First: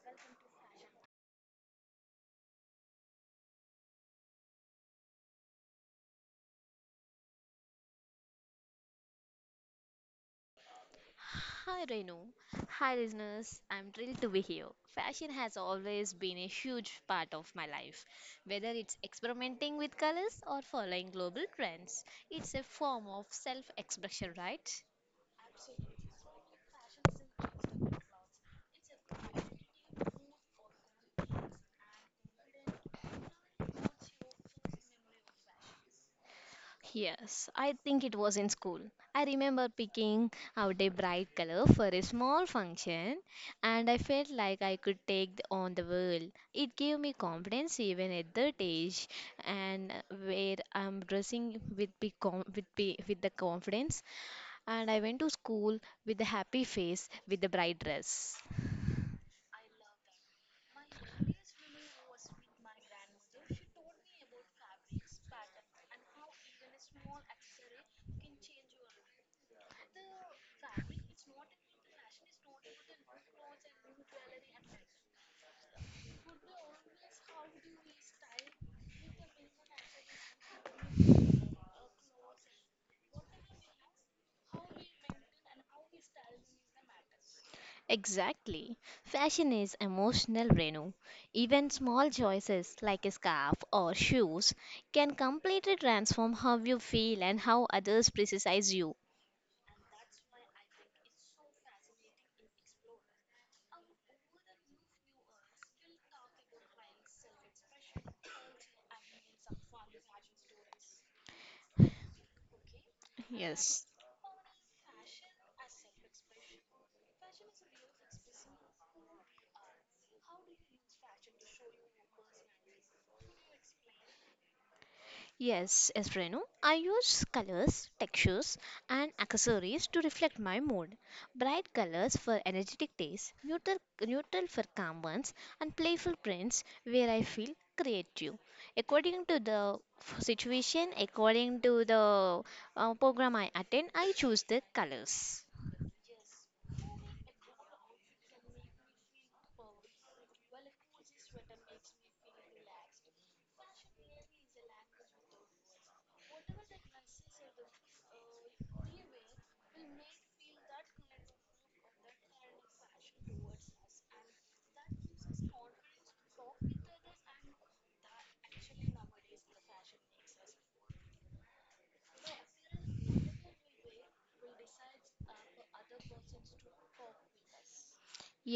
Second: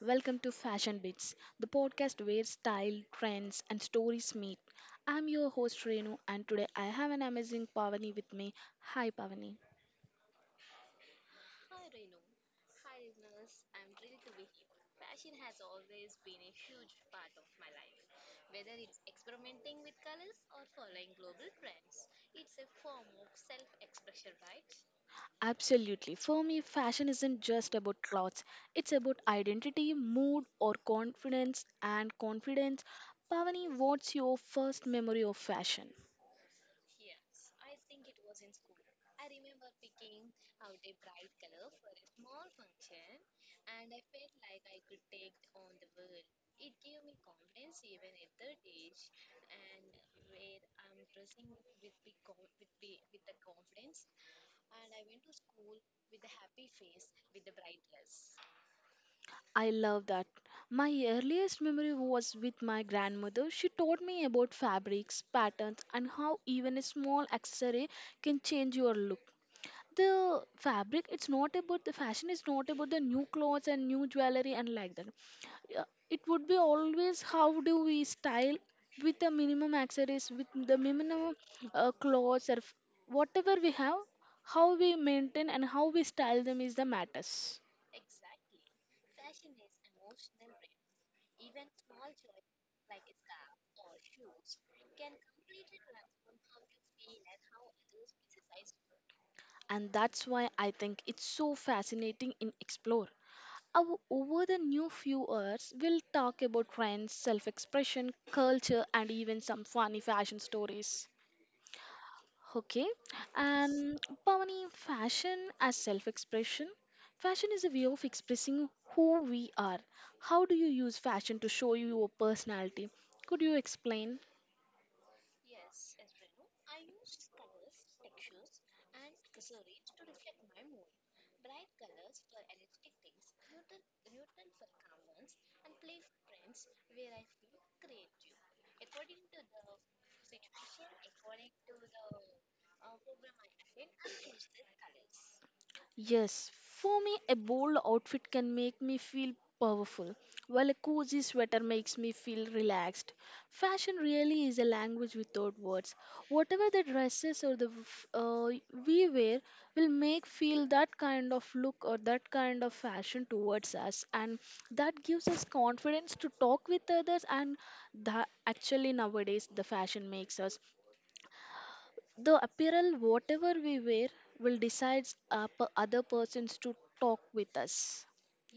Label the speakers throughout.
Speaker 1: welcome to Fashion Bits, the podcast where style, trends, and stories meet. I'm your host Renu, and today I have an amazing Pavani with me. Hi Pavani.
Speaker 2: Hi Renu. Hi listeners. I'm thrilled to be here. Fashion has always been a huge part of my life. Whether it's experimenting with colors or following global trends, it's a form of self expression, right?
Speaker 1: Absolutely, for me, fashion isn't just about clothes, it's about identity, mood, or confidence. And confidence, Pavani, what's your first memory of fashion?
Speaker 2: Yes, I think it was in school. I remember picking out a bright color for a small function, and I felt like I could take on the world. It gave me confidence even at that age, and where I'm dressing with big com- with be- with the confidence, and I went to school with a happy face with the bright dress.
Speaker 1: I love that. My earliest memory was with my grandmother. She taught me about fabrics, patterns, and how even a small accessory can change your look. The fabric, it's not about the fashion, it's not about the new clothes and new jewelry and like that. Yeah, it would be always how do we style with the minimum accessories, with the minimum clothes, or whatever we have, how we maintain and how we style them is the matters.
Speaker 2: Exactly. Fashion is emotional, Renu. Even small choices like a scarf or shoes can completely transform how you feel and how others criticize you.
Speaker 1: And that's why I think it's so fascinating in explore. Our, over the new few hours, we'll talk about trends, self-expression, culture, and even some funny fashion stories. Okay,
Speaker 2: Yes.
Speaker 1: and Pavani, fashion as self-expression. Fashion is a way of expressing who we are. How do you use fashion to show you your personality? Could you explain?
Speaker 2: Yes, yes, Renu. I use colors, textures, and accessories to reflect my mood. Bright colors for energetic days, neutral for calm ones, and playful prints where I feel creative. According to the situation, according to the program I attend, I choose the colors.
Speaker 1: Yes, for me, a bold outfit can make me feel powerful, while a cozy sweater makes me feel relaxed. Fashion really is a language without words. Whatever the dresses or the we wear will make feel that kind of look or that kind of fashion towards us, and that gives us confidence to talk with others. And that actually nowadays the fashion makes us the apparel whatever we wear will decide our other persons to talk with us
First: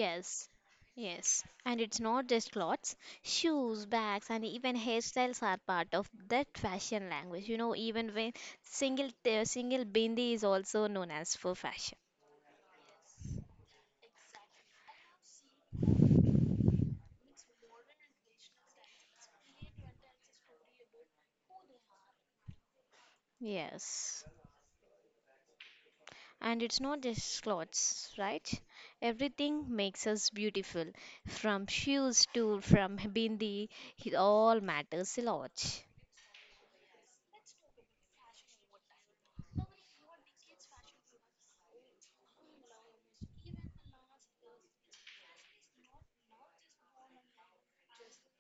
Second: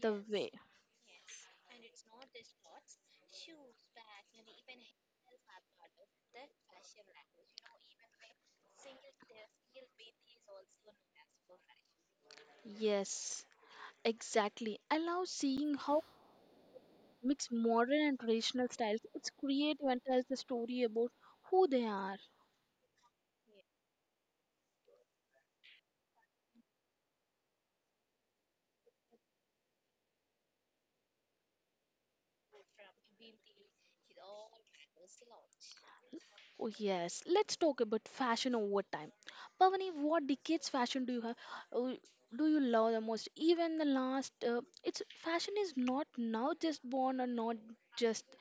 Speaker 1: the way.
Speaker 2: yes. And it's not just clothes, shoes, bags, and even hairstyles are part of that fashion language. You know, even when single bindi is also known as for fashion.
Speaker 1: Yes, exactly, I love seeing how mix modern and traditional styles. It's creative and tells the story about who they are.
Speaker 2: Yes. And it's not just clothes, right? Everything makes us beautiful. From shoes to from bindi, it all matters a lot.
Speaker 1: Oh yes, let's talk about fashion over time. Pavani, what decades fashion do you have, uh, do you love the most? Even the last, it's fashion is not now just born or not just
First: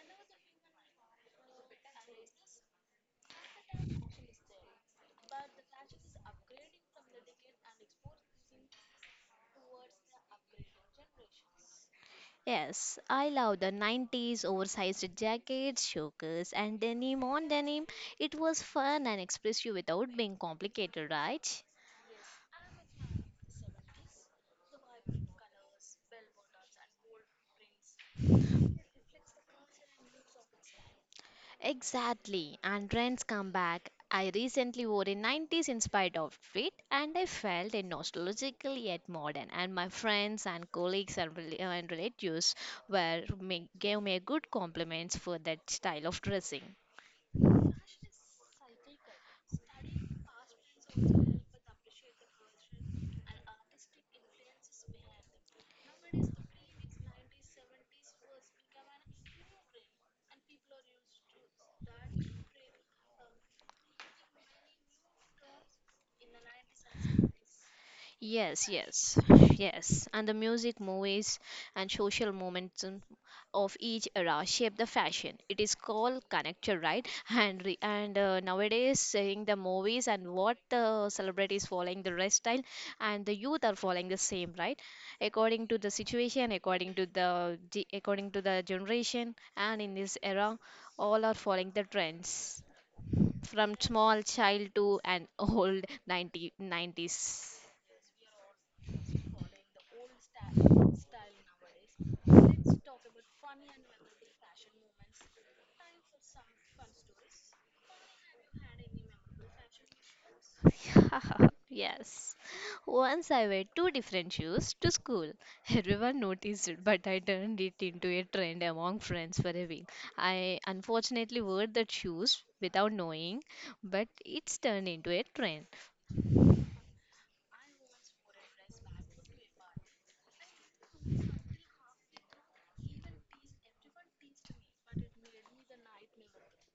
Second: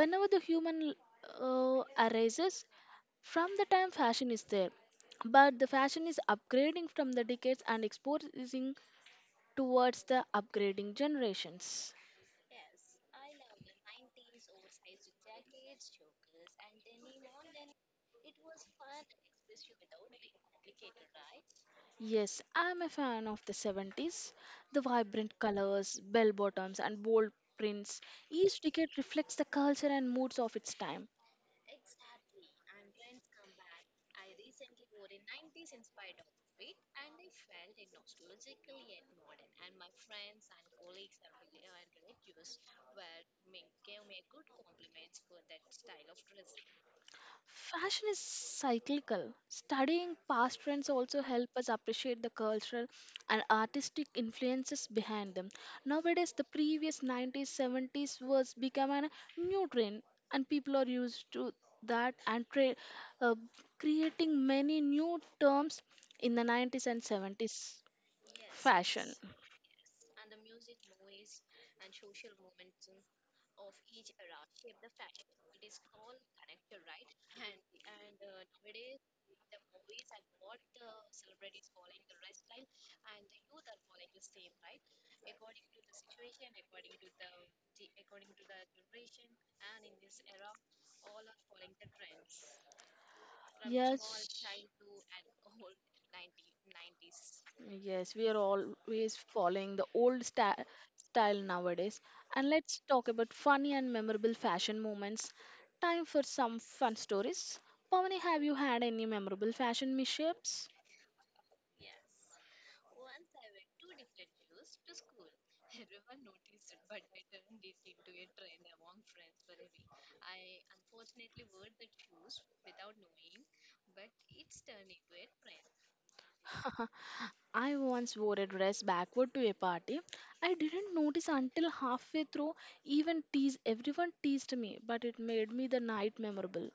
Speaker 1: whenever the human arises, from the time fashion is there, but the fashion is upgrading from the decades and exposing towards the upgrading generations.
Speaker 2: Yes, I love the 90s oversized jackets, chokers, and denim on denim. It was fun and expressive without being complicated, right?
Speaker 1: Yes, I'm a fan of the 70s, the vibrant colors, bell bottoms, and bold prints. Each decade reflects the culture and moods of its time.
Speaker 2: Exactly, and trends come back. I recently wore a 90s inspired outfit and I felt a nostalgical yet modern. And my friends and colleagues and and relatives gave me good compliments for that style of dressing.
Speaker 1: Fashion is cyclical. Studying past trends also help us appreciate the cultural and artistic influences behind them. Nowadays, the previous 90s, 70s was become a new trend, and people are used to that and uh, creating many new terms in the 90s and 70s. Yes,
Speaker 2: Yes,
Speaker 1: fashion.
Speaker 2: yes, yes. And the music, movies, and social momentum of each era shape the fashion. It is called connector, right? And nowadays, seeing the movies and what the celebrities following the dress style, and the youth are following the same, right? According to the situation, according to the generation, and in this era, all are following the trends from small
Speaker 1: Yes. Yes,
Speaker 2: child to an old 90 nineties.
Speaker 1: yes, we are always following the style nowadays. And let's talk about funny and memorable fashion moments. Time for some fun stories. Pavani, have you had any memorable fashion mishaps?
Speaker 2: yes. Once I wear two different shoes to school. Everyone noticed it, but I turned it into a trend among friends for a week. I unfortunately wore the shoes without knowing, but it's turned into a trend.
Speaker 1: I once wore a dress backward to a party. I didn't notice until halfway through. Even teased, everyone teased me, but it made me the night memorable.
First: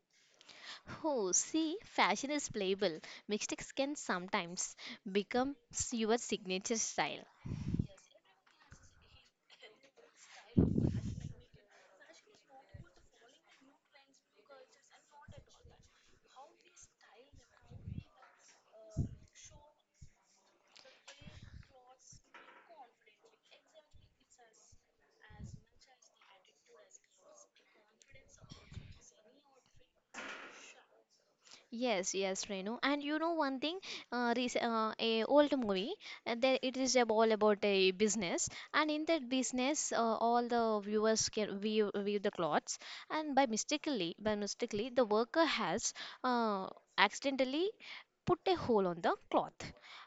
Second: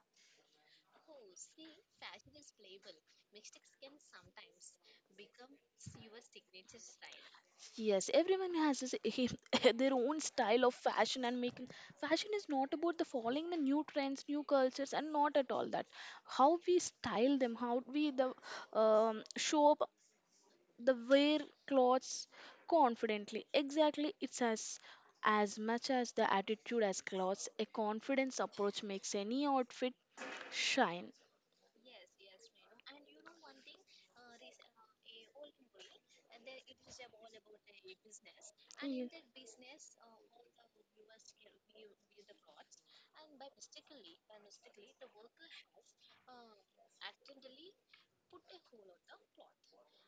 Speaker 2: Oh, see, fashion is playable. Mistakes can sometimes become your signature style.
Speaker 1: Yes, everyone has their own style of fashion and making. Fashion is not about the following the new trends, new cultures, and not at all that. How we style them, how we the show up the wear clothes confidently. Exactly, it's as much as the attitude as clothes. A confidence approach makes any outfit shine.
Speaker 2: Yes, yes, Renu. And you know one thing, rec a old movie, there it is all about a business, and
Speaker 1: Yeah.
Speaker 2: in that business, all the viewers can view the clothes, and by mistakenly, the worker has uh, accidentally put a hole on the cloth,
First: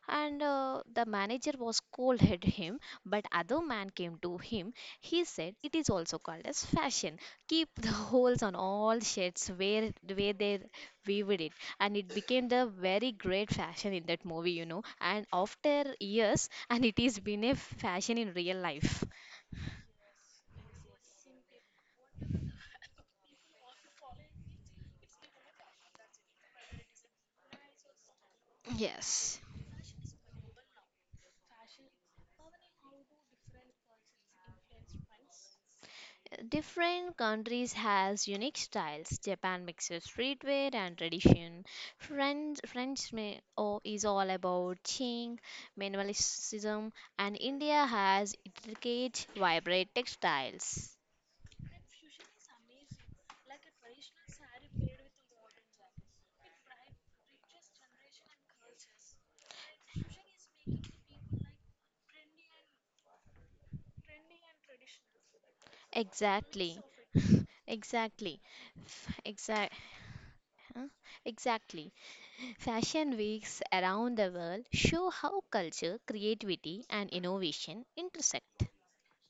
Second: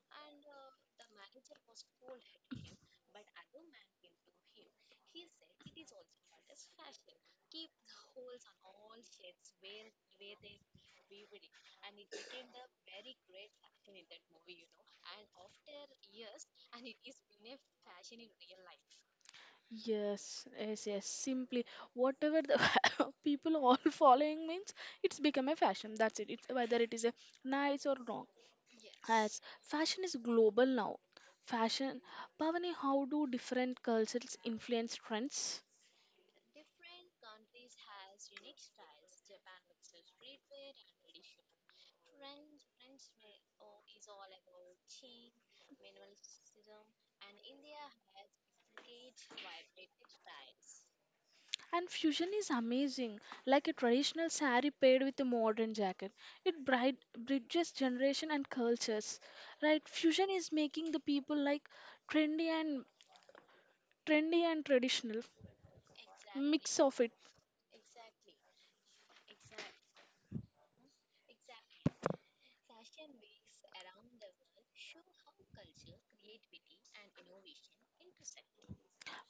Speaker 2: and the manager was scolded him, but other man came to him. He said it is also called as fashion. Keep the holes on all shirts where they weaved it and it became the very great fashion in that movie. And after years, and it is been a fashion in real life.
Speaker 1: Yes, yes, yes. Simply, whatever the people all following means, it's become a fashion. That's it. It's whether it is a nice or wrong. As yes.
Speaker 2: Yes.
Speaker 1: Fashion is global now. Fashion, Bhavani, how do different cultures influence trends?
Speaker 2: Different countries has unique styles. Japan mixes streetwear and tradition. French may, oh, is all about Qing, minimalism, and India has intricate, vibrant textiles.
Speaker 1: And fusion is amazing, like a traditional saree paired with a modern jacket. It bright, bridges generation and cultures, right? Fusion is making the people like trendy and trendy and traditional. Mix
Speaker 2: Exactly.
Speaker 1: of it.
Speaker 2: Exactly. Exact. Exactly. Fashion weeks around the world show how culture, creativity, and innovation intersect.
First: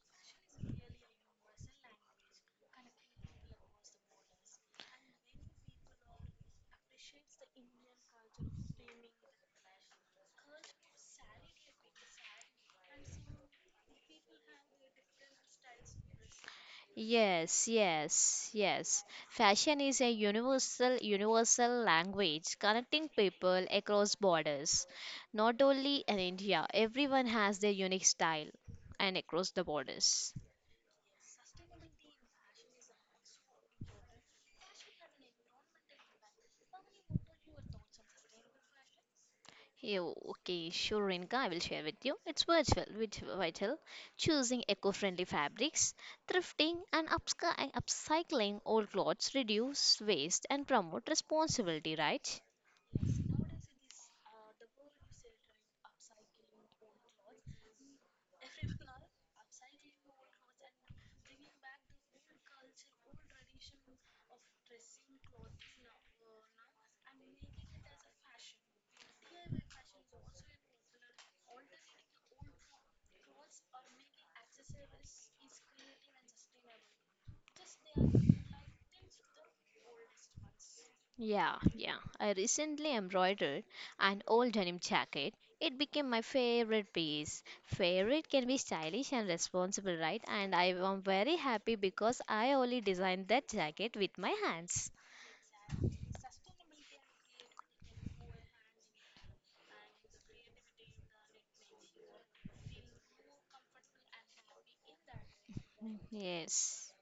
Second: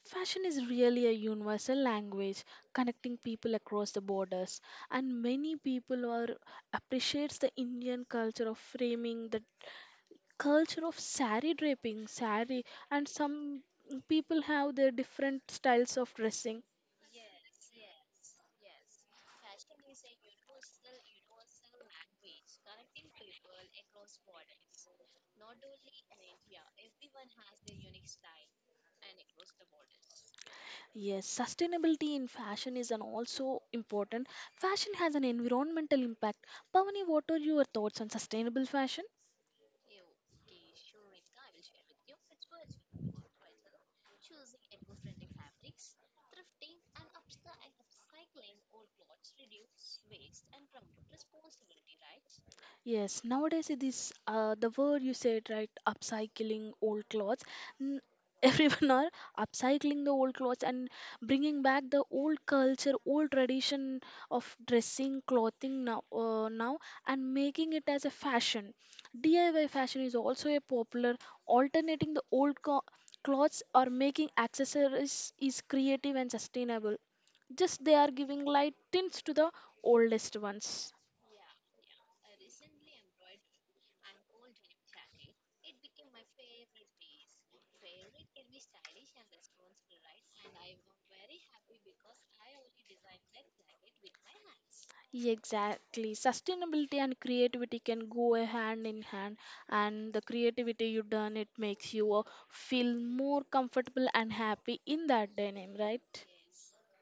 Speaker 1: Fashion is really a universal language connecting people across the borders, and many people are appreciates the Indian culture of framing, the culture of sari draping, sari, and some people have their different styles of dressing.
Speaker 2: Yes, yes, yes. Fashion is a universal language connecting people across borders. Not only in India, everyone has their unique style and across the borders.
Speaker 1: Yes, sustainability in fashion is an also important. Fashion has an environmental impact. Pavani, what are your thoughts on sustainable fashion?
Speaker 2: Yeah, okay, sure, Rinka, I will share with you. It's virtual, which vital, choosing eco-friendly fabrics, thrifting and and upcycling old clothes reduce waste and promote responsibility, right?
Speaker 1: Yes, nowadays it is, the word you said right, upcycling old clothes. N- Everyone are upcycling the old clothes and bringing back the old culture, old tradition of dressing, clothing now, and making it as a fashion. DIY fashion is also a popular alternating the clothes or making accessories is creative and sustainable. Just they are giving light tints to the oldest ones.
Speaker 2: Yeah, yeah. I recently embroidered an old denim jacket. It became my favorite piece. Favorite can be stylish and responsible, right? And I am very happy because I only designed that jacket with my hands.
Speaker 1: Yeah, exactly. Sustainability and creativity can go a hand in hand, and the creativity you done it makes you feel more comfortable and happy in that denim, right?
Speaker 2: Yes.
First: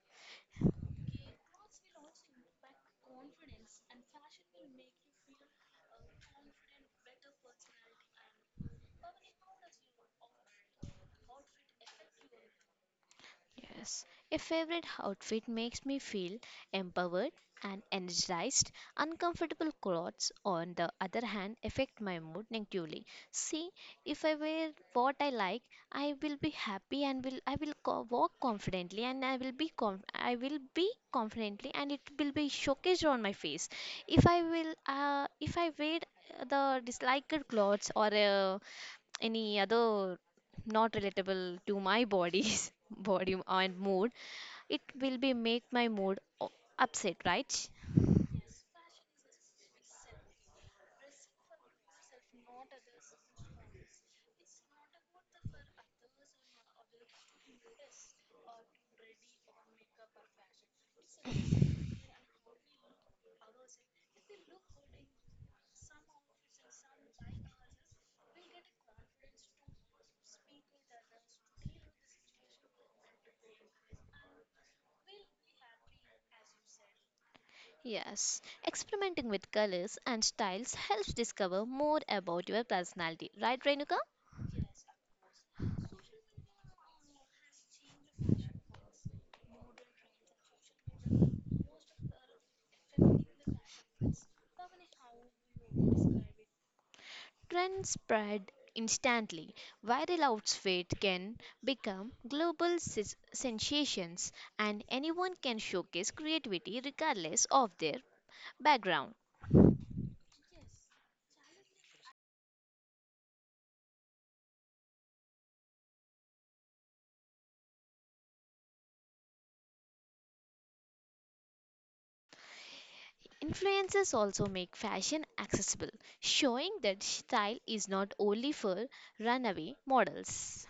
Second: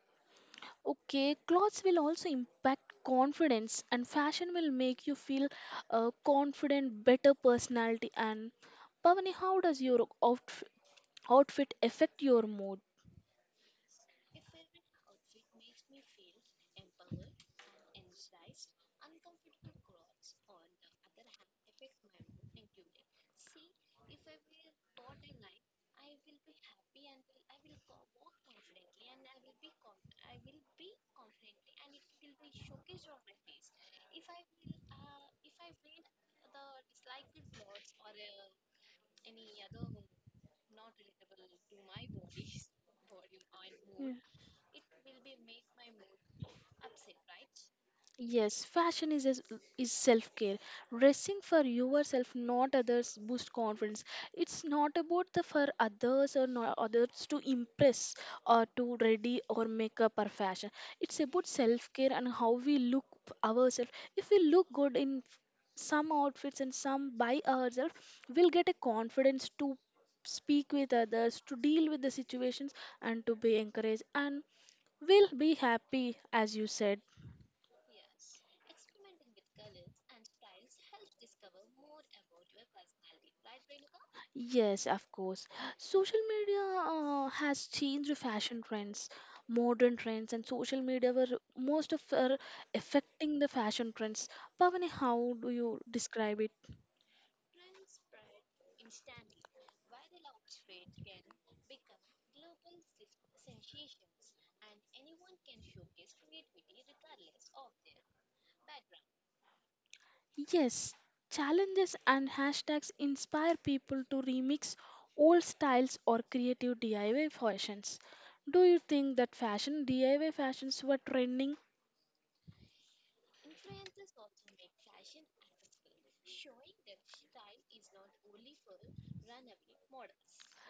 Speaker 1: Okay, clothes will also impact confidence, and fashion will make you feel confident, better personality. And Pavani, how does your outfit affect your mood?
Speaker 2: Yes, a favorite outfit makes me feel empowered and energized. Uncomfortable clothes, on the other hand, affect my mood negatively. See, if I wear what I like, I will be happy and will I will co- walk confidently and I will be confidently and it will be showcased on my face. If I wear the disliked clothes or any other not relatable to my body's body and mood it will be make my mood upset, right?
Speaker 1: Yes, fashion is self care. Dressing for yourself, not others, boost confidence. It's not about the for others or not others to impress or to ready or make up our fashion. It's about self care and how we look ourselves. If we look good in some outfits and some by ourselves, we'll get a confidence to speak with others, to deal with the situations, and to be encouraged. And we'll be happy, as you said.
Speaker 2: Yes, experimenting with colors and styles helps discover more about your personality, right, Renuka?
Speaker 1: Yes, of course. Social media has changed fashion trends, modern trends, and social media were most of are affecting the fashion trends. Pavani, how do you describe it?
Speaker 2: Trends spread instantly. Viral outfits can become global sensations, and anyone can showcase creativity regardless of their background.
Speaker 1: Yes, challenges and hashtags inspire people to remix old styles or creative DIY fashions. Do you think that fashion DIY fashions were trending?
Speaker 2: Influencers also make fashion accessible, showing that style is not only for runaway models.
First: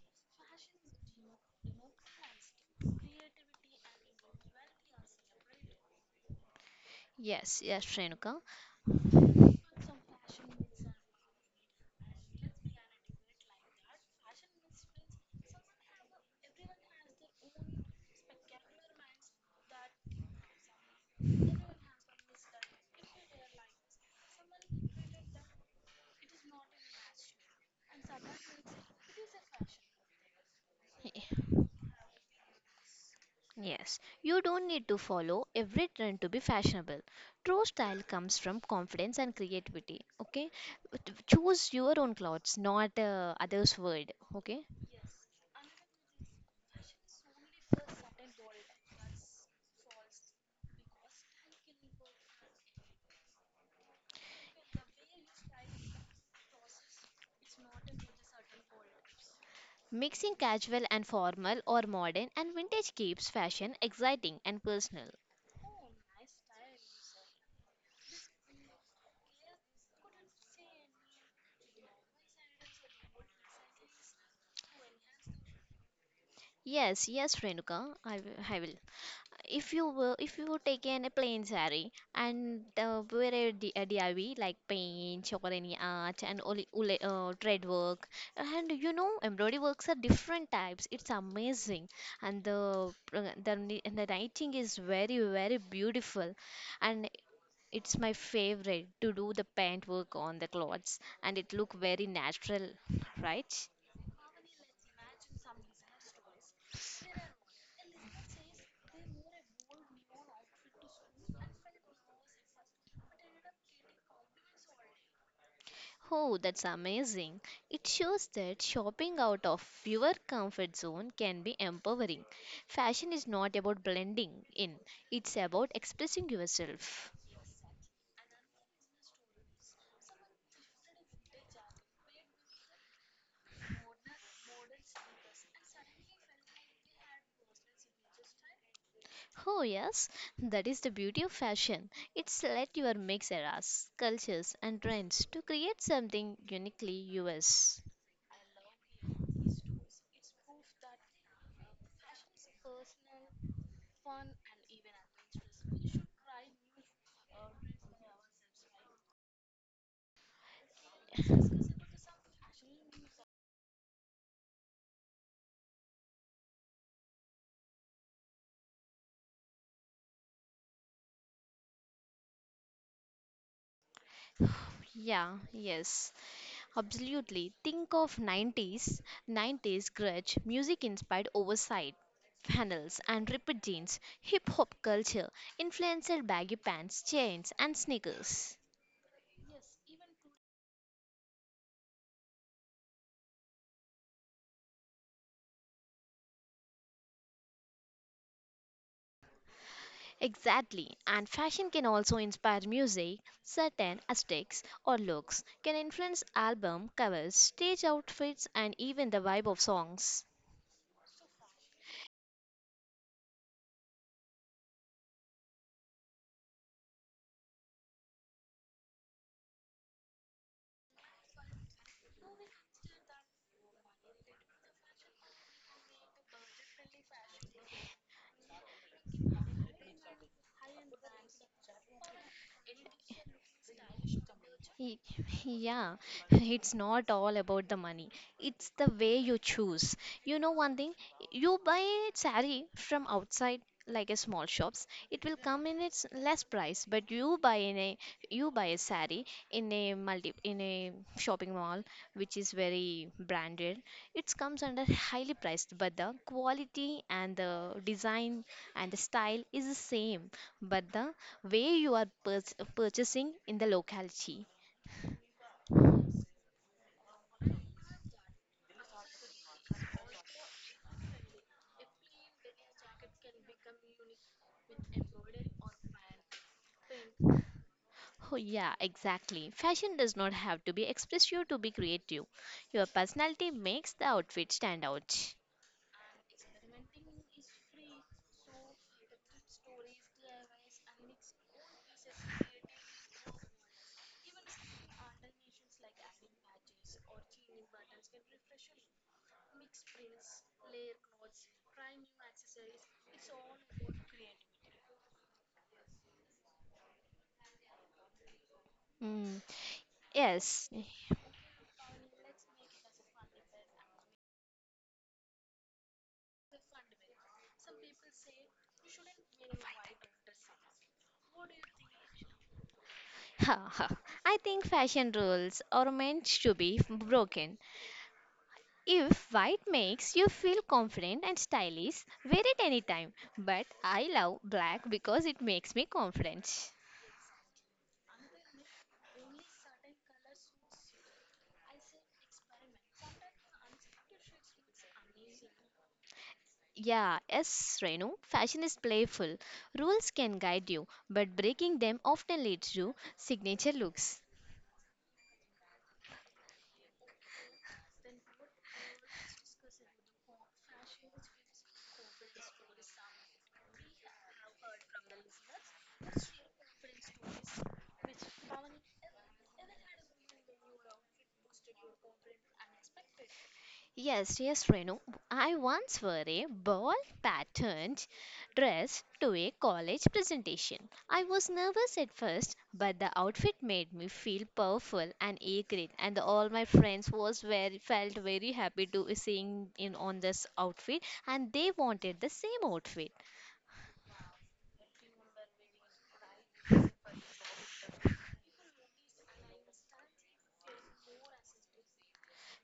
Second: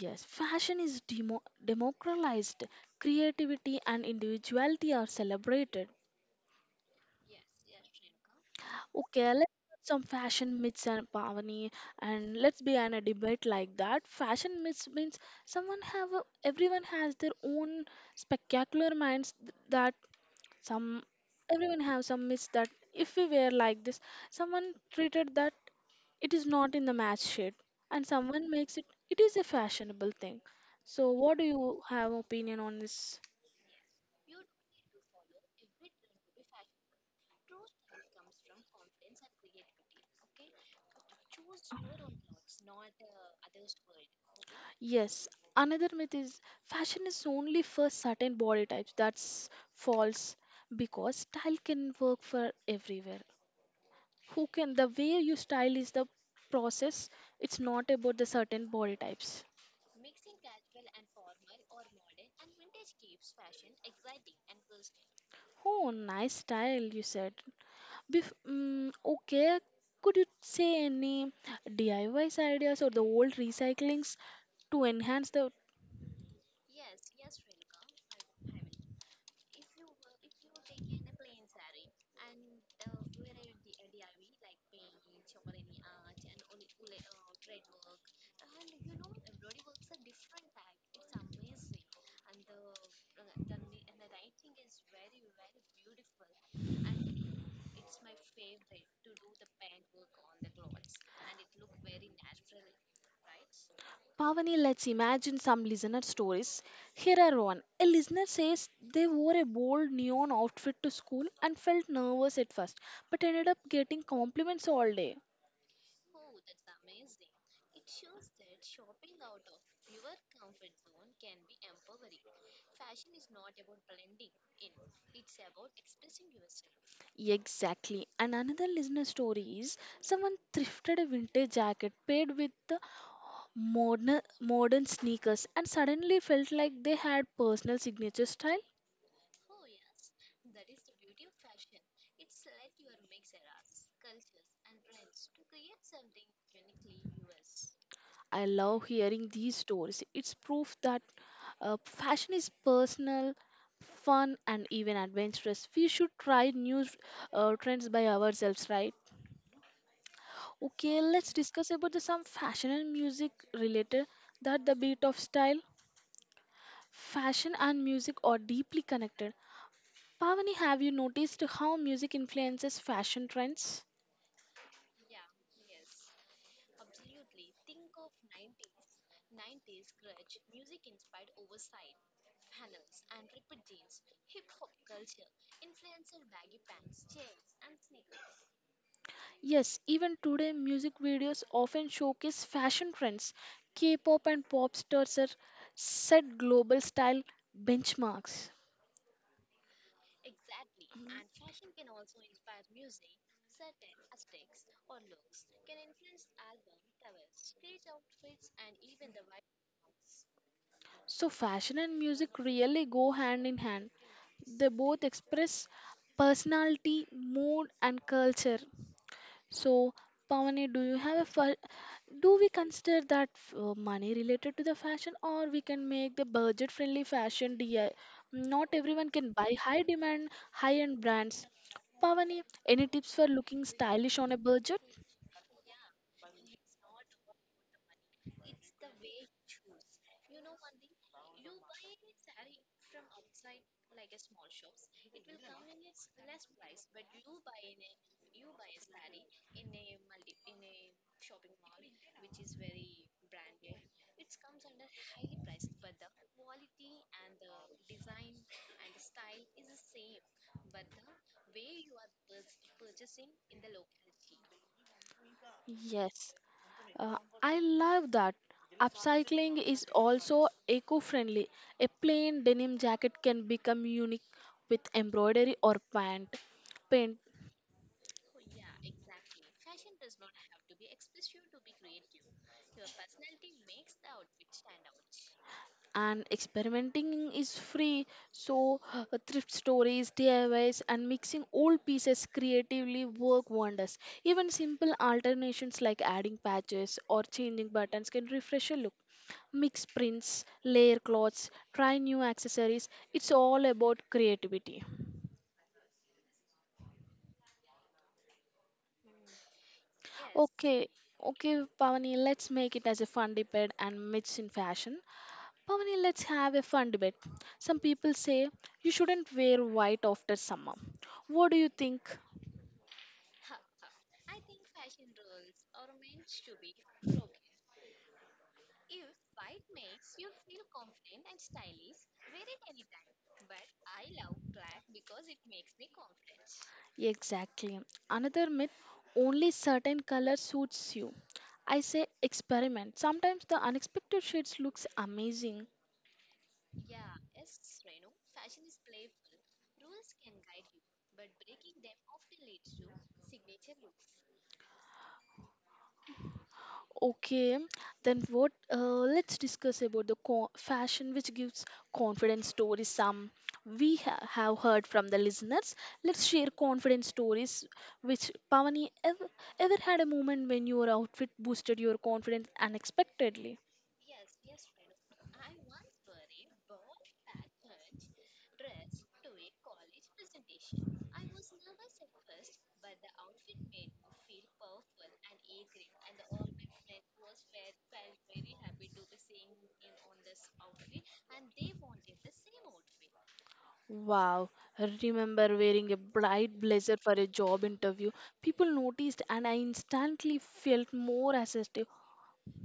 Speaker 1: Yes, fashion is democratized. Creativity and individuality are celebrated.
Speaker 2: Yes, yes, Shrenuka.
Speaker 1: Okay, let's put some fashion myths and Pavani, and let's be in a debate like that. Fashion myths means someone have a, everyone has their own spectacular minds that some everyone have some myths that if we wear like this, someone treated that it is not in the match shade, and someone makes it it is a fashionable thing. So what do you have opinion on this?
Speaker 2: Yes, you don't need to follow every trend to be fashionable. True style comes from confidence and creativity. Okay, choose your own clothes, not others' word. Okay,
Speaker 1: Yes, another myth is fashion is only for certain body types. That's false, because style can work for everywhere who can. The way you style is the process. It's not about the certain body types.
Speaker 2: mixing casual and formal or modern and vintage keeps fashion exciting and personal.
Speaker 1: Oh nice style you said. Okay, could you say any DIYs ideas or the old recyclings to enhance the
Speaker 2: Yes, yes, Renuka, I will. I will. If you would take in a plain saree and wear a DIY like paint, chokorani art and thread work, and you know embroidery works are different types, it's amazing. And the writing is very very beautiful, and it's my favorite to do the paint work on the clothes and it look very natural. Right.
Speaker 1: Pavani? Let's imagine some listener stories. Here are one. A listener says they wore a bold neon outfit to school and felt nervous at first, but ended up getting compliments all day.
Speaker 2: Oh, that's amazing. It shows that shopping out of your comfort zone can be empowering. Fashion is not about blending in, it's about expressing yourself.
Speaker 1: Exactly. And another listener story is someone thrifted a vintage jacket paired with the modern sneakers and suddenly felt like they had personal signature style.
Speaker 2: Oh, yes, that is the beauty of fashion. It's let your mix eras, cultures, and trends to create something uniquely yours.
Speaker 1: I love hearing these stories. It's proof that fashion is personal, fun, and even adventurous. We should try new trends by ourselves, right? Okay, let's discuss about the some fashion and music related, that the beat of style. Fashion and music are deeply connected. Pavani, have you noticed how music influences fashion trends?
Speaker 2: Yeah, yes. Absolutely. Think of 90s, 90s grunge, music inspired oversight flannels and ripped jeans, hip hop culture, influenced baggy pants, chains and sneakers.
Speaker 1: Yes, even today, music videos often showcase fashion trends. K pop and pop stars are set global style benchmarks.
Speaker 2: Exactly. And fashion can also inspire music. Certain aesthetics or looks can influence album covers, stage outfits and even the vibe of songs.
Speaker 1: So, fashion and music really go hand in hand. They both express personality, mood, and culture. So, Pavani, do you have a do we consider that money related to the fashion, or we can make the budget-friendly fashion DI? Not everyone can buy high-demand, high-end brands. Pavani, any tips for looking stylish on a budget?
Speaker 2: Y- Yeah, it's not all about the money. It's the way you choose. You know one thing, you buy sari from outside like a small shops, it will come in its less price, but you buy a sari in a shopping mall which is very branded. It comes under highly priced, but the quality and the design and the style is the same, but the way you are purchasing in the locality.
Speaker 1: Yes, uh, I love that. Upcycling is also eco friendly. A plain denim jacket can become unique with embroidery or pant. Paint.
Speaker 2: Oh, yeah, exactly. Fashion does not have to be expressive to be creative. Your personality makes the outfit stand out.
Speaker 1: And experimenting is free. So thrift stories, diys, and mixing old pieces creatively work wonders. Even simple alternations like adding patches or changing buttons can refresh a look. Mix prints, layer cloths, try new accessories. It's all about creativity. Yes.
Speaker 2: Mm, yes.
Speaker 1: Okay, okay Pavani, let's make it as a fun debate and myths in fashion. Pavani, let's have a fun debate. Some people say you shouldn't wear white after summer. What do you think?
Speaker 2: I think fashion rules are meant to be broken. If white makes you feel confident and stylish, wear it anytime. But I love black because it makes me confident.
Speaker 1: Exactly. Another myth, only certain color suits you. I say experiment. Sometimes the unexpected shades looks amazing.
Speaker 2: Yeah, yes, Renu, fashion is playful. Rules can guide you, but breaking them often leads to signature looks.
Speaker 1: Okay, then what? Let's discuss about the fashion which gives confidence stories. Some we have heard from the listeners. Let's share confidence stories. Which Pavani ever had a moment when your outfit boosted your confidence unexpectedly?
Speaker 2: Yes, yes, Renu. I once wore a ball patterned dress to a college presentation. I was nervous at first, but the outfit made me feel powerful and eager, and all my friends was very felt very happy to seeing in on this outfit, and they wanted the same outfit.
Speaker 1: Wow, I remember wearing a bright blazer for a job interview. People noticed, and I instantly felt more assertive.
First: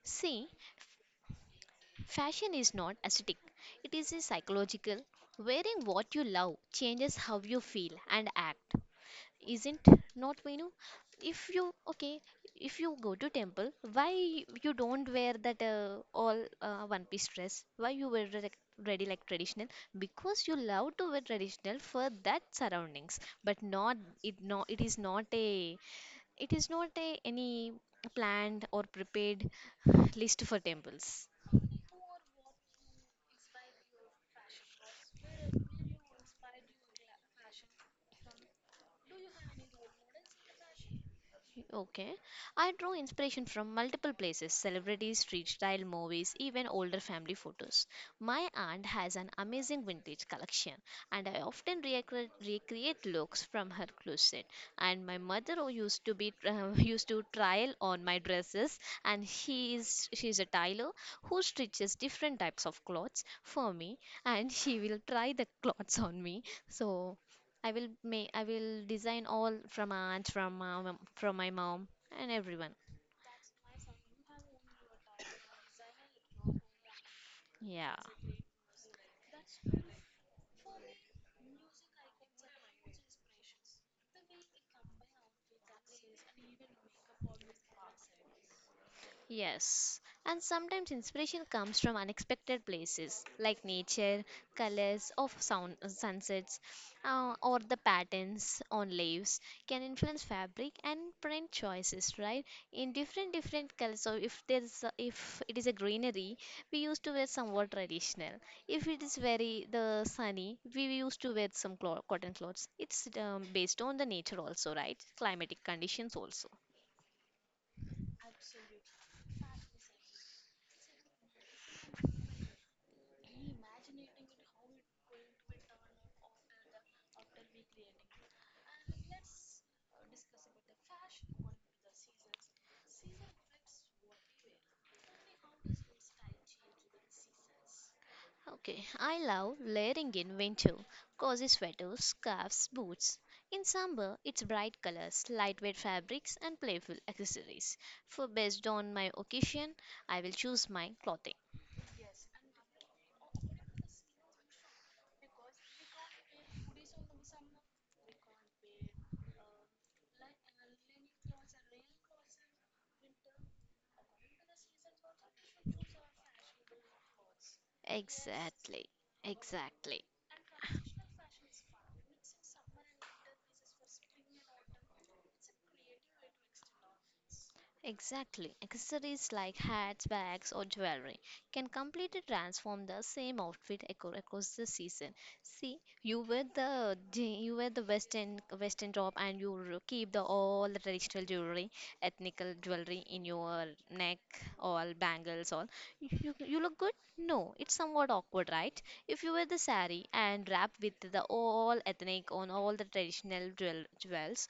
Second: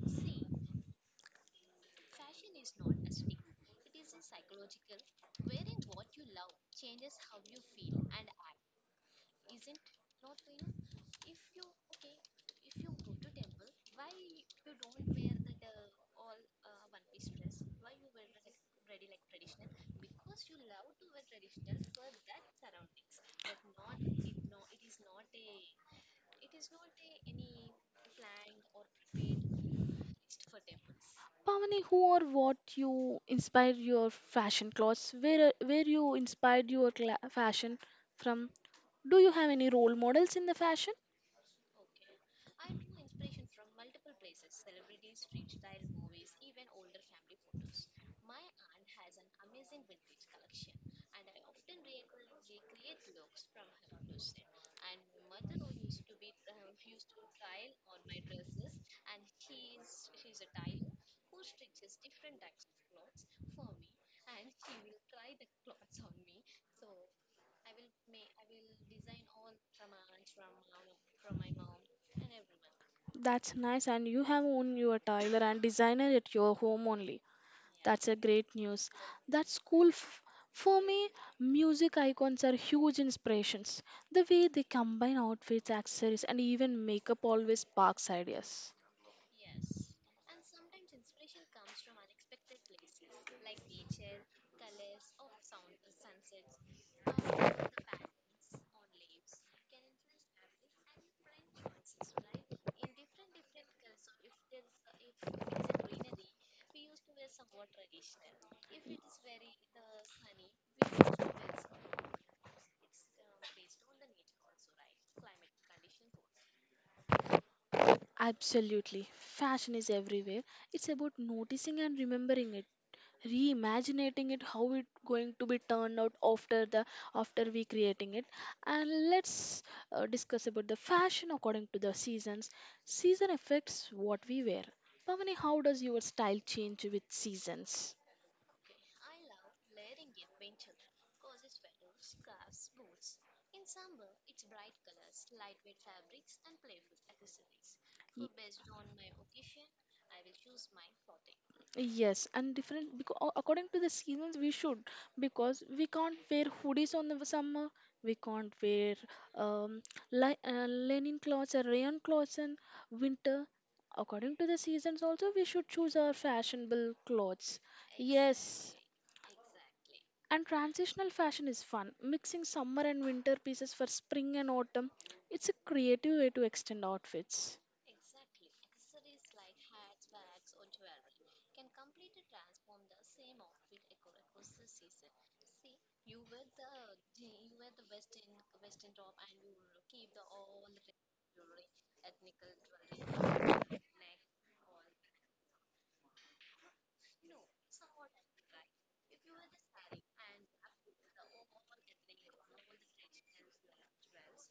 Speaker 2: See, fashion is not aesthetic; it is a psychological. Wearing what you love changes how you feel and act. Isn't not Venu? If you okay, if you go to temple, why you don't wear that all one piece dress? Why you wear ready like traditional? Because you love to wear traditional for that surroundings, but not it no it is not a it is not a any planned or prepared list for temples.
Speaker 1: Pavani, who or what you inspired your fashion clothes? Where you inspired your cla fashion from? Do you have any role models in the fashion?
Speaker 2: Okay. I draw inspiration from multiple places: celebrities, street style movies, even older family photos. My aunt has an amazing vintage collection, and I often recreate looks from her closet. And my mother who used to be used to trial on my dresses, and she's a tailor who stitches different types of clothes for me, and she will try the clothes on me. So I will design all from aunt, from my mom and everyone.
Speaker 1: That's nice, and you have own your tailor and designer at your home only.
Speaker 2: Yeah.
Speaker 1: That's a great news. That's cool. For me, music icons are huge inspirations. The way they combine outfits, accessories, and even makeup always sparks ideas.
Speaker 2: Yes, and sometimes inspiration comes from unexpected places like nature, colors of sound, sunsets, or the patterns on leaves can influence fabric and print choices, right? In different different colors. So if it is a greenery, we used to wear somewhat traditional. If it is very the sunny, we used to wear some cotton clothes. It's based on the nature also, right? Climatic conditions also.
Speaker 1: Absolutely. Fashion is everywhere. It's about noticing and remembering it. Reimagining it, how it going to be turned out after the after we creating it. And let's discuss about the fashion according to the seasons. Season affects what we wear. Pavani, how does your style change with seasons?
Speaker 2: Okay, I love layering in winter, cozy sweaters, scarves, boots. In summer, it's bright colors, lightweight fabrics, and playful accessories. For based on
Speaker 1: Y-
Speaker 2: my occasion, I will choose my clothing.
Speaker 1: Yes, and different, because according to the seasons we should, because we can't wear hoodies on the summer. We can't wear um li linen clothes or rayon clothes in winter. According to the seasons also we should choose our fashionable clothes. Yes.
Speaker 2: Exactly, exactly.
Speaker 1: And transitional fashion is fun. Mixing summer and winter pieces for spring and autumn. It's a creative way to extend outfits.
Speaker 2: Exactly. Accessories like hats, bags, or jewelry can completely transform the same outfit across the season. See, you wear the western top and you keep the all the traditional jewelry, ethnical jewelry in your neck, all bangles, all. You look good? No, it's somewhat awkward, right? If you wear the sari and wrap with the all ethnic on all the traditional jewels,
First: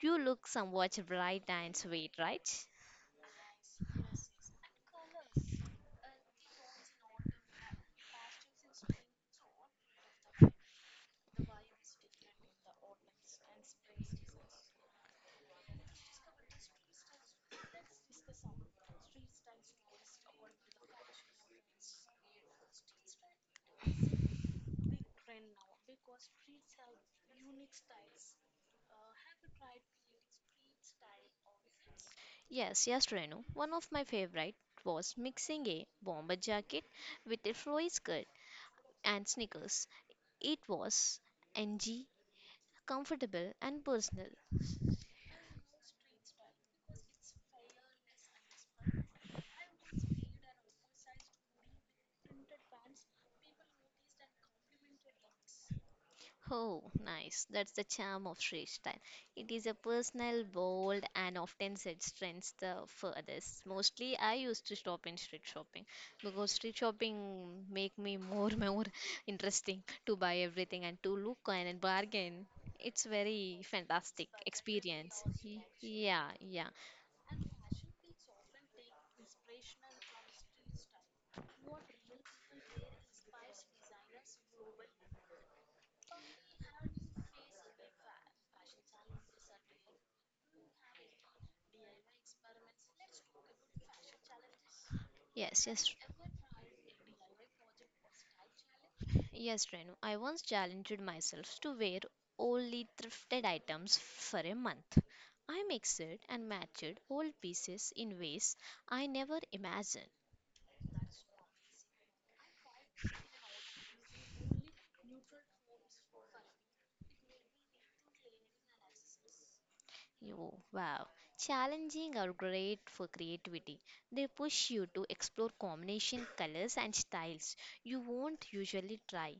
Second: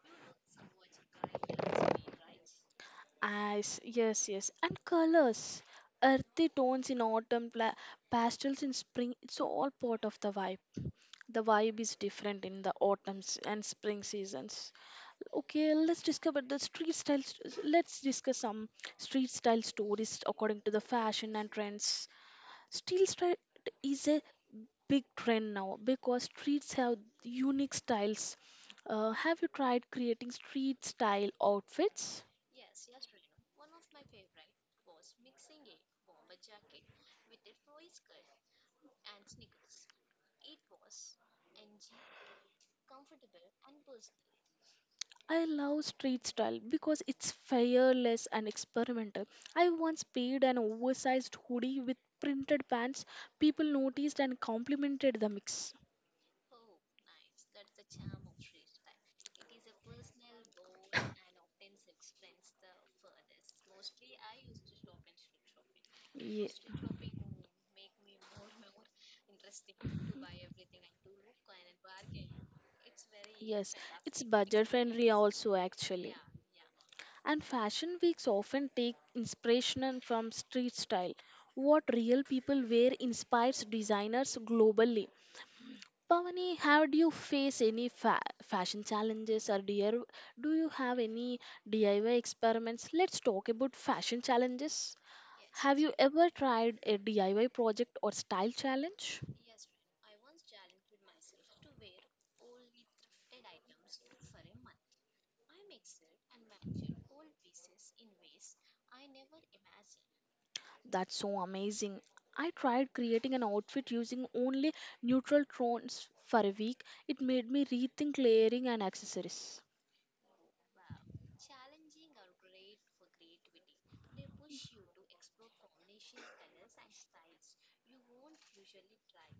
Speaker 2: you look somewhat bright and sweet, right?
Speaker 1: As yes, yes, and colors, earthy tones in autumn, pastels in spring. It's all part of the vibe. The vibe is different in the autumns and spring seasons. Okay, let's discover the street styles. Let's discuss some street style stories according to the fashion and trends. Street style is a big trend now because streets have unique styles. Have you tried creating street style outfits?
Speaker 2: Yes, yes, Renu. One of my favorite was mixing a bomber jacket with a flowy skirt and sneakers. It was ng, comfortable and personal.
Speaker 1: I love street style because it's fearless and experimental. I once paired an oversized hoodie with printed pants. People noticed and complimented the mix.
Speaker 2: Oh, nice. That's the charm of Sri style. It is a personal, bold, and often said strengths the furthest. Mostly, I used to stop in street shopping
Speaker 1: Yeah.
Speaker 2: because street shopping make me more more interesting to buy everything and to look and bargain. It's very
Speaker 1: Yes, it's
Speaker 2: fantastic
Speaker 1: budget friendly
Speaker 2: experience.
Speaker 1: also
Speaker 2: Y-
Speaker 1: actually.
Speaker 2: Yeah, yeah.
Speaker 1: And fashion weeks often take inspiration from street style. What real people wear inspires designers globally. Pavani, how do you face any fashion challenges, or do you have any DIY experiments? Let's talk about fashion challenges.
Speaker 2: Yes,
Speaker 1: Have you
Speaker 2: yes.
Speaker 1: ever tried a DIY project or style challenge?
Speaker 2: Yes, Renu, I once challenged myself to wear only thrifted items for a month. I mixed and matched old pieces in ways I never imagined.
Speaker 1: That's so amazing. I tried creating an outfit using only neutral tones for a week. It made me rethink layering and accessories.
Speaker 2: Oh, wow. Challenging are great for creativity. They push you to explore combination colors and styles you won't usually try.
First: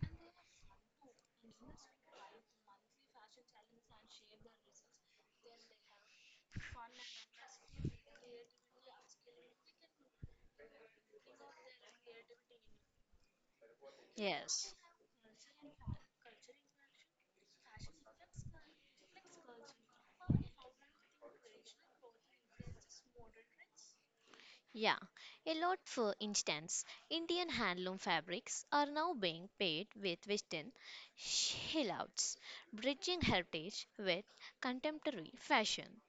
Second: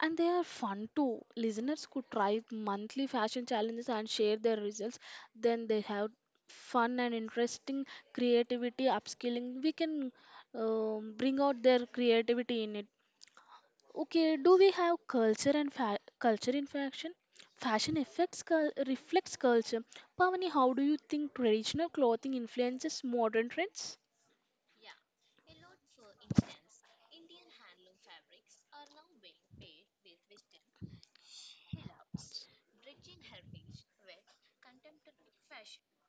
Speaker 1: And they are fun too. Listeners could try monthly fashion challenges and share their results. Then they have fun and interesting creativity upskilling. We can bring out their creativity in it. Okay, do we
Speaker 2: Yes.
Speaker 1: have culture and culture in fashion? Fashion affects reflects culture. Pavani, how do you think traditional clothing influences modern trends?
Speaker 2: Yeah, a lot. For instance, Indian handloom fabrics are now being paired with Western shillouts, bridging heritage with contemporary fashion.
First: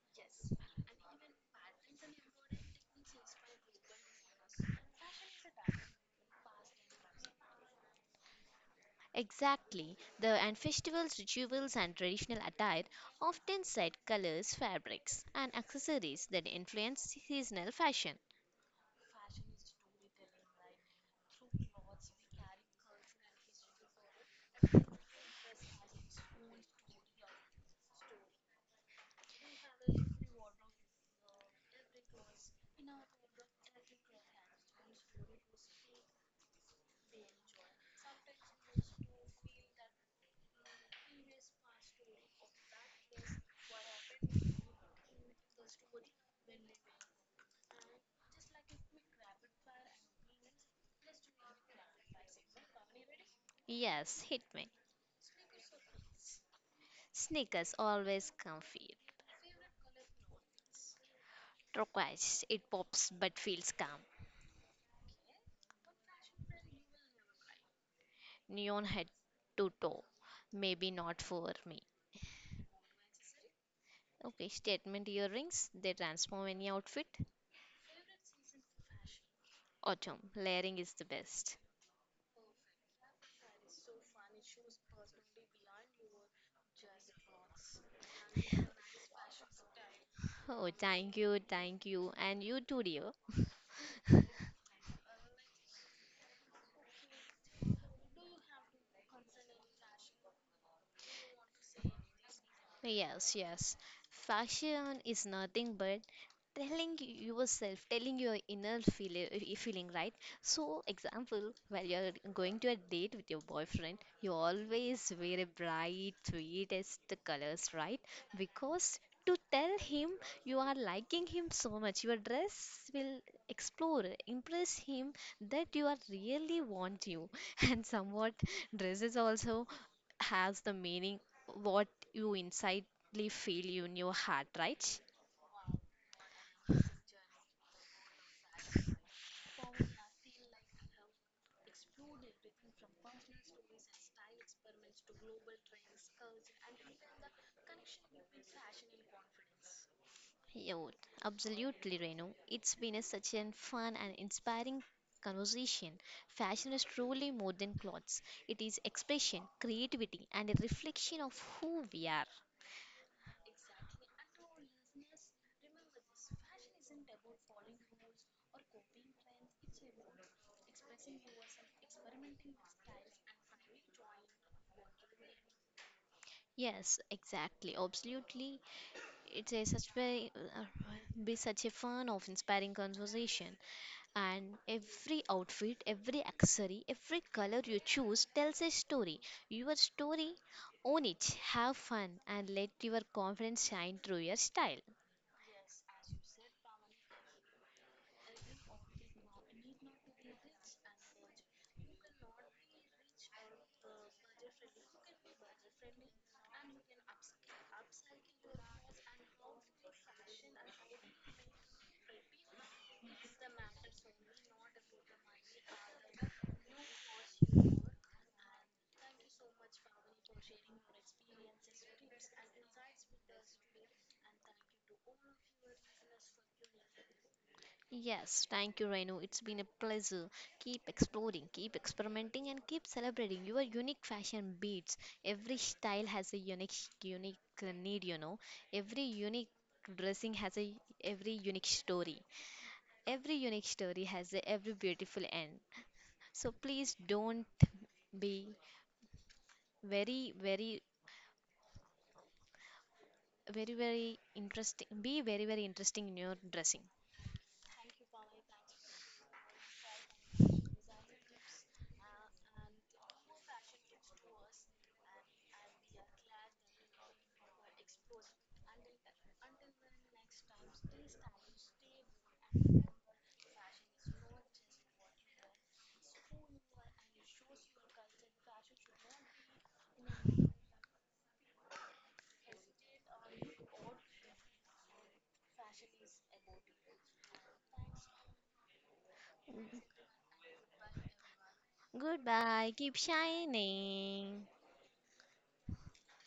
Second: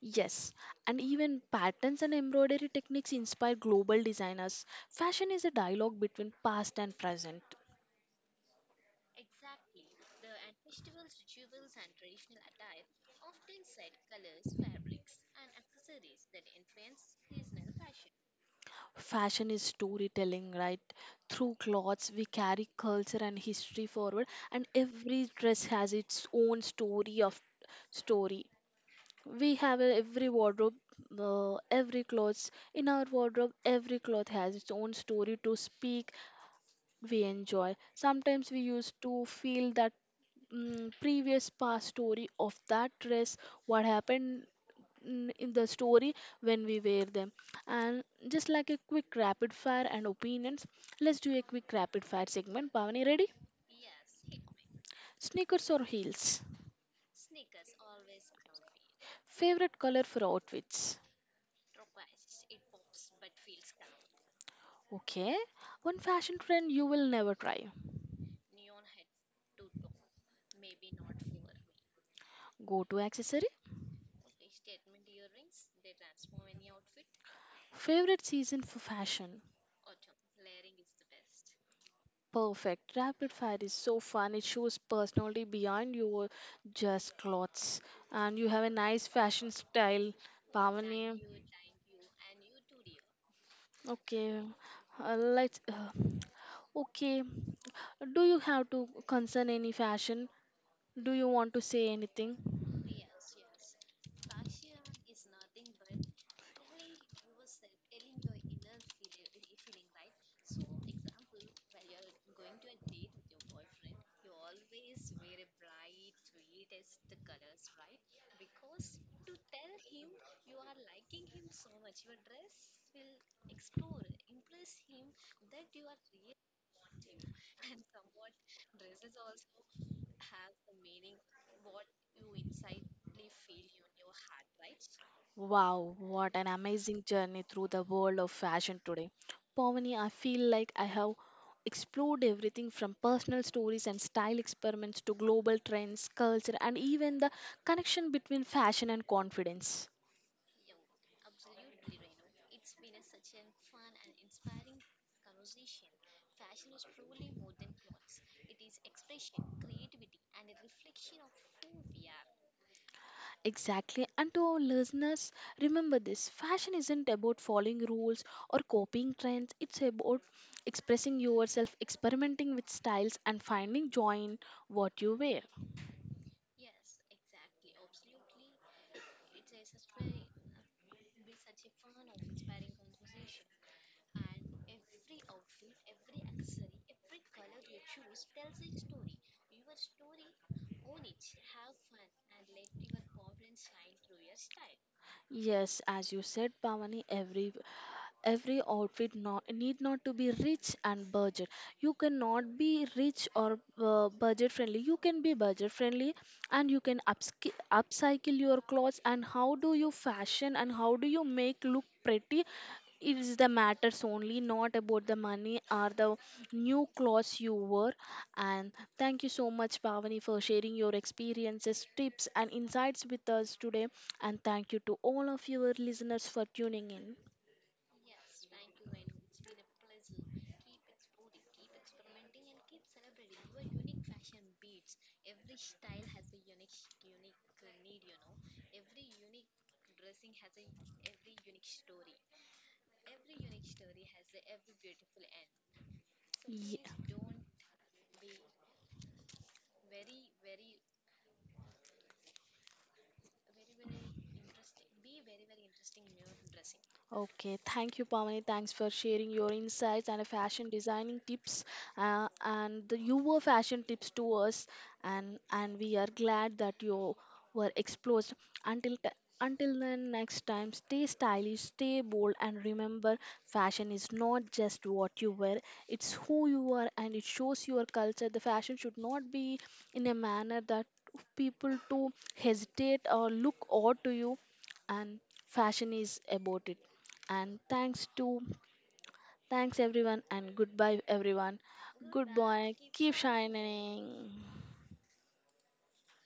Speaker 1: Yes, and even patterns and embroidery techniques inspire global designers. Fashion is a dialogue between past and present.
Speaker 2: Exactly, the and festivals, rituals, and traditional attire often set colors, fabrics, and accessories that influence seasonal fashion.
Speaker 1: Fashion is storytelling, right? Through clothes, we carry culture and history forward, and every dress has its own story. We have a, every wardrobe, every clothes in our wardrobe. Every cloth has its own story to speak. We enjoy. Sometimes we used to feel that previous past story of that dress, what happened, in the story, when we wear them. And just like a quick rapid fire and opinions, let's do a quick rapid fire segment. Pavani, ready?
Speaker 2: Yes, hit me.
Speaker 1: Sneakers or heels?
Speaker 2: Sneakers always comfy.
Speaker 1: Favorite color for outfits?
Speaker 2: Turquoise, it pops but feels calm.
Speaker 1: Okay, one fashion trend you will never try?
Speaker 2: Neon head to toe. Maybe not for me.
Speaker 1: Go to accessory?
Speaker 2: Okay, statement earrings, they transform any outfit.
Speaker 1: Favorite season for fashion?
Speaker 2: Autumn, layering is the best.
Speaker 1: Perfect. Rapid fire is so fun. It shows personality beyond your just clothes. And you have a nice fashion style,
Speaker 2: Oh,
Speaker 1: Pavani.
Speaker 2: thank you, and you too, dear.
Speaker 1: Okay. Let's. Okay. Do you have to concern any fashion? Do you want to say anything?
Speaker 2: Yes, yes. Fashion is nothing but telling yourself, telling your inner feeling, right? So, example, while you're going to a date with your boyfriend, you always wear a bright, sweetest colors, right? Because to tell him you are liking him so much, your dress will explore, impress him that you are really want you, and somewhat dresses also has the meaning what you insidely feel in your heart, right?
Speaker 1: Wow, what an amazing journey through the world of fashion today. Pavani, I feel like I have explored everything, from personal stories and style experiments to global trends, culture, and even the connection between fashion and confidence.
Speaker 2: Yeah, absolutely, Renu. It's been such a fun and inspiring conversation. Fashion is truly more than clothes. It is expression, creativity, and a reflection of who we are.
Speaker 1: Exactly. And to our listeners, remember this: fashion isn't about following rules or copying trends, it's about expressing yourself, experimenting with styles, and finding joy in what you wear.
Speaker 2: Yes, exactly, absolutely. It's a such very be such a fun of inspiring conversation. And every outfit, every accessory, every color you choose tells a story. Your story, own it, have fun, and let your confidence shine through your style.
Speaker 1: Yes, as you said, Pavani, every outfit not, need not to be rich and budget. You cannot be rich or budget friendly. You can be budget friendly, and you can upcycle your clothes. And how do you fashion, and how do you make look pretty? It is the matters only, not about the money or the new clothes you wore. And thank you so much, Pavani, for sharing your experiences, tips and insights with us today. And thank you to all of your listeners for tuning in.
Speaker 2: Yes, thank you, Renu. It's been a pleasure. Keep exploring, keep experimenting, and keep celebrating your unique fashion beats. Every style has a unique need. You know, every unique dressing has a every unique story. Every unique story has a every beautiful end. So
Speaker 1: 一。
Speaker 2: please don't be very, very, very, very interesting. Be very, very interesting in your dressing.
Speaker 1: Okay, thank you, Pamani. Thanks for sharing your insights and fashion designing tips, and the, your fashion tips to us. And we are glad that you were exposed. Until t- until then, next time, stay stylish, stay bold, and remember, fashion is not just what you wear; it's who you are, and it shows your culture. The fashion should not be in a manner that people to hesitate or look odd to you. And fashion is about it. And thanks to Thanks everyone, and goodbye everyone. Good
Speaker 2: Goodbye.
Speaker 1: boy,
Speaker 2: Keep
Speaker 1: keep shining.
Speaker 2: shining.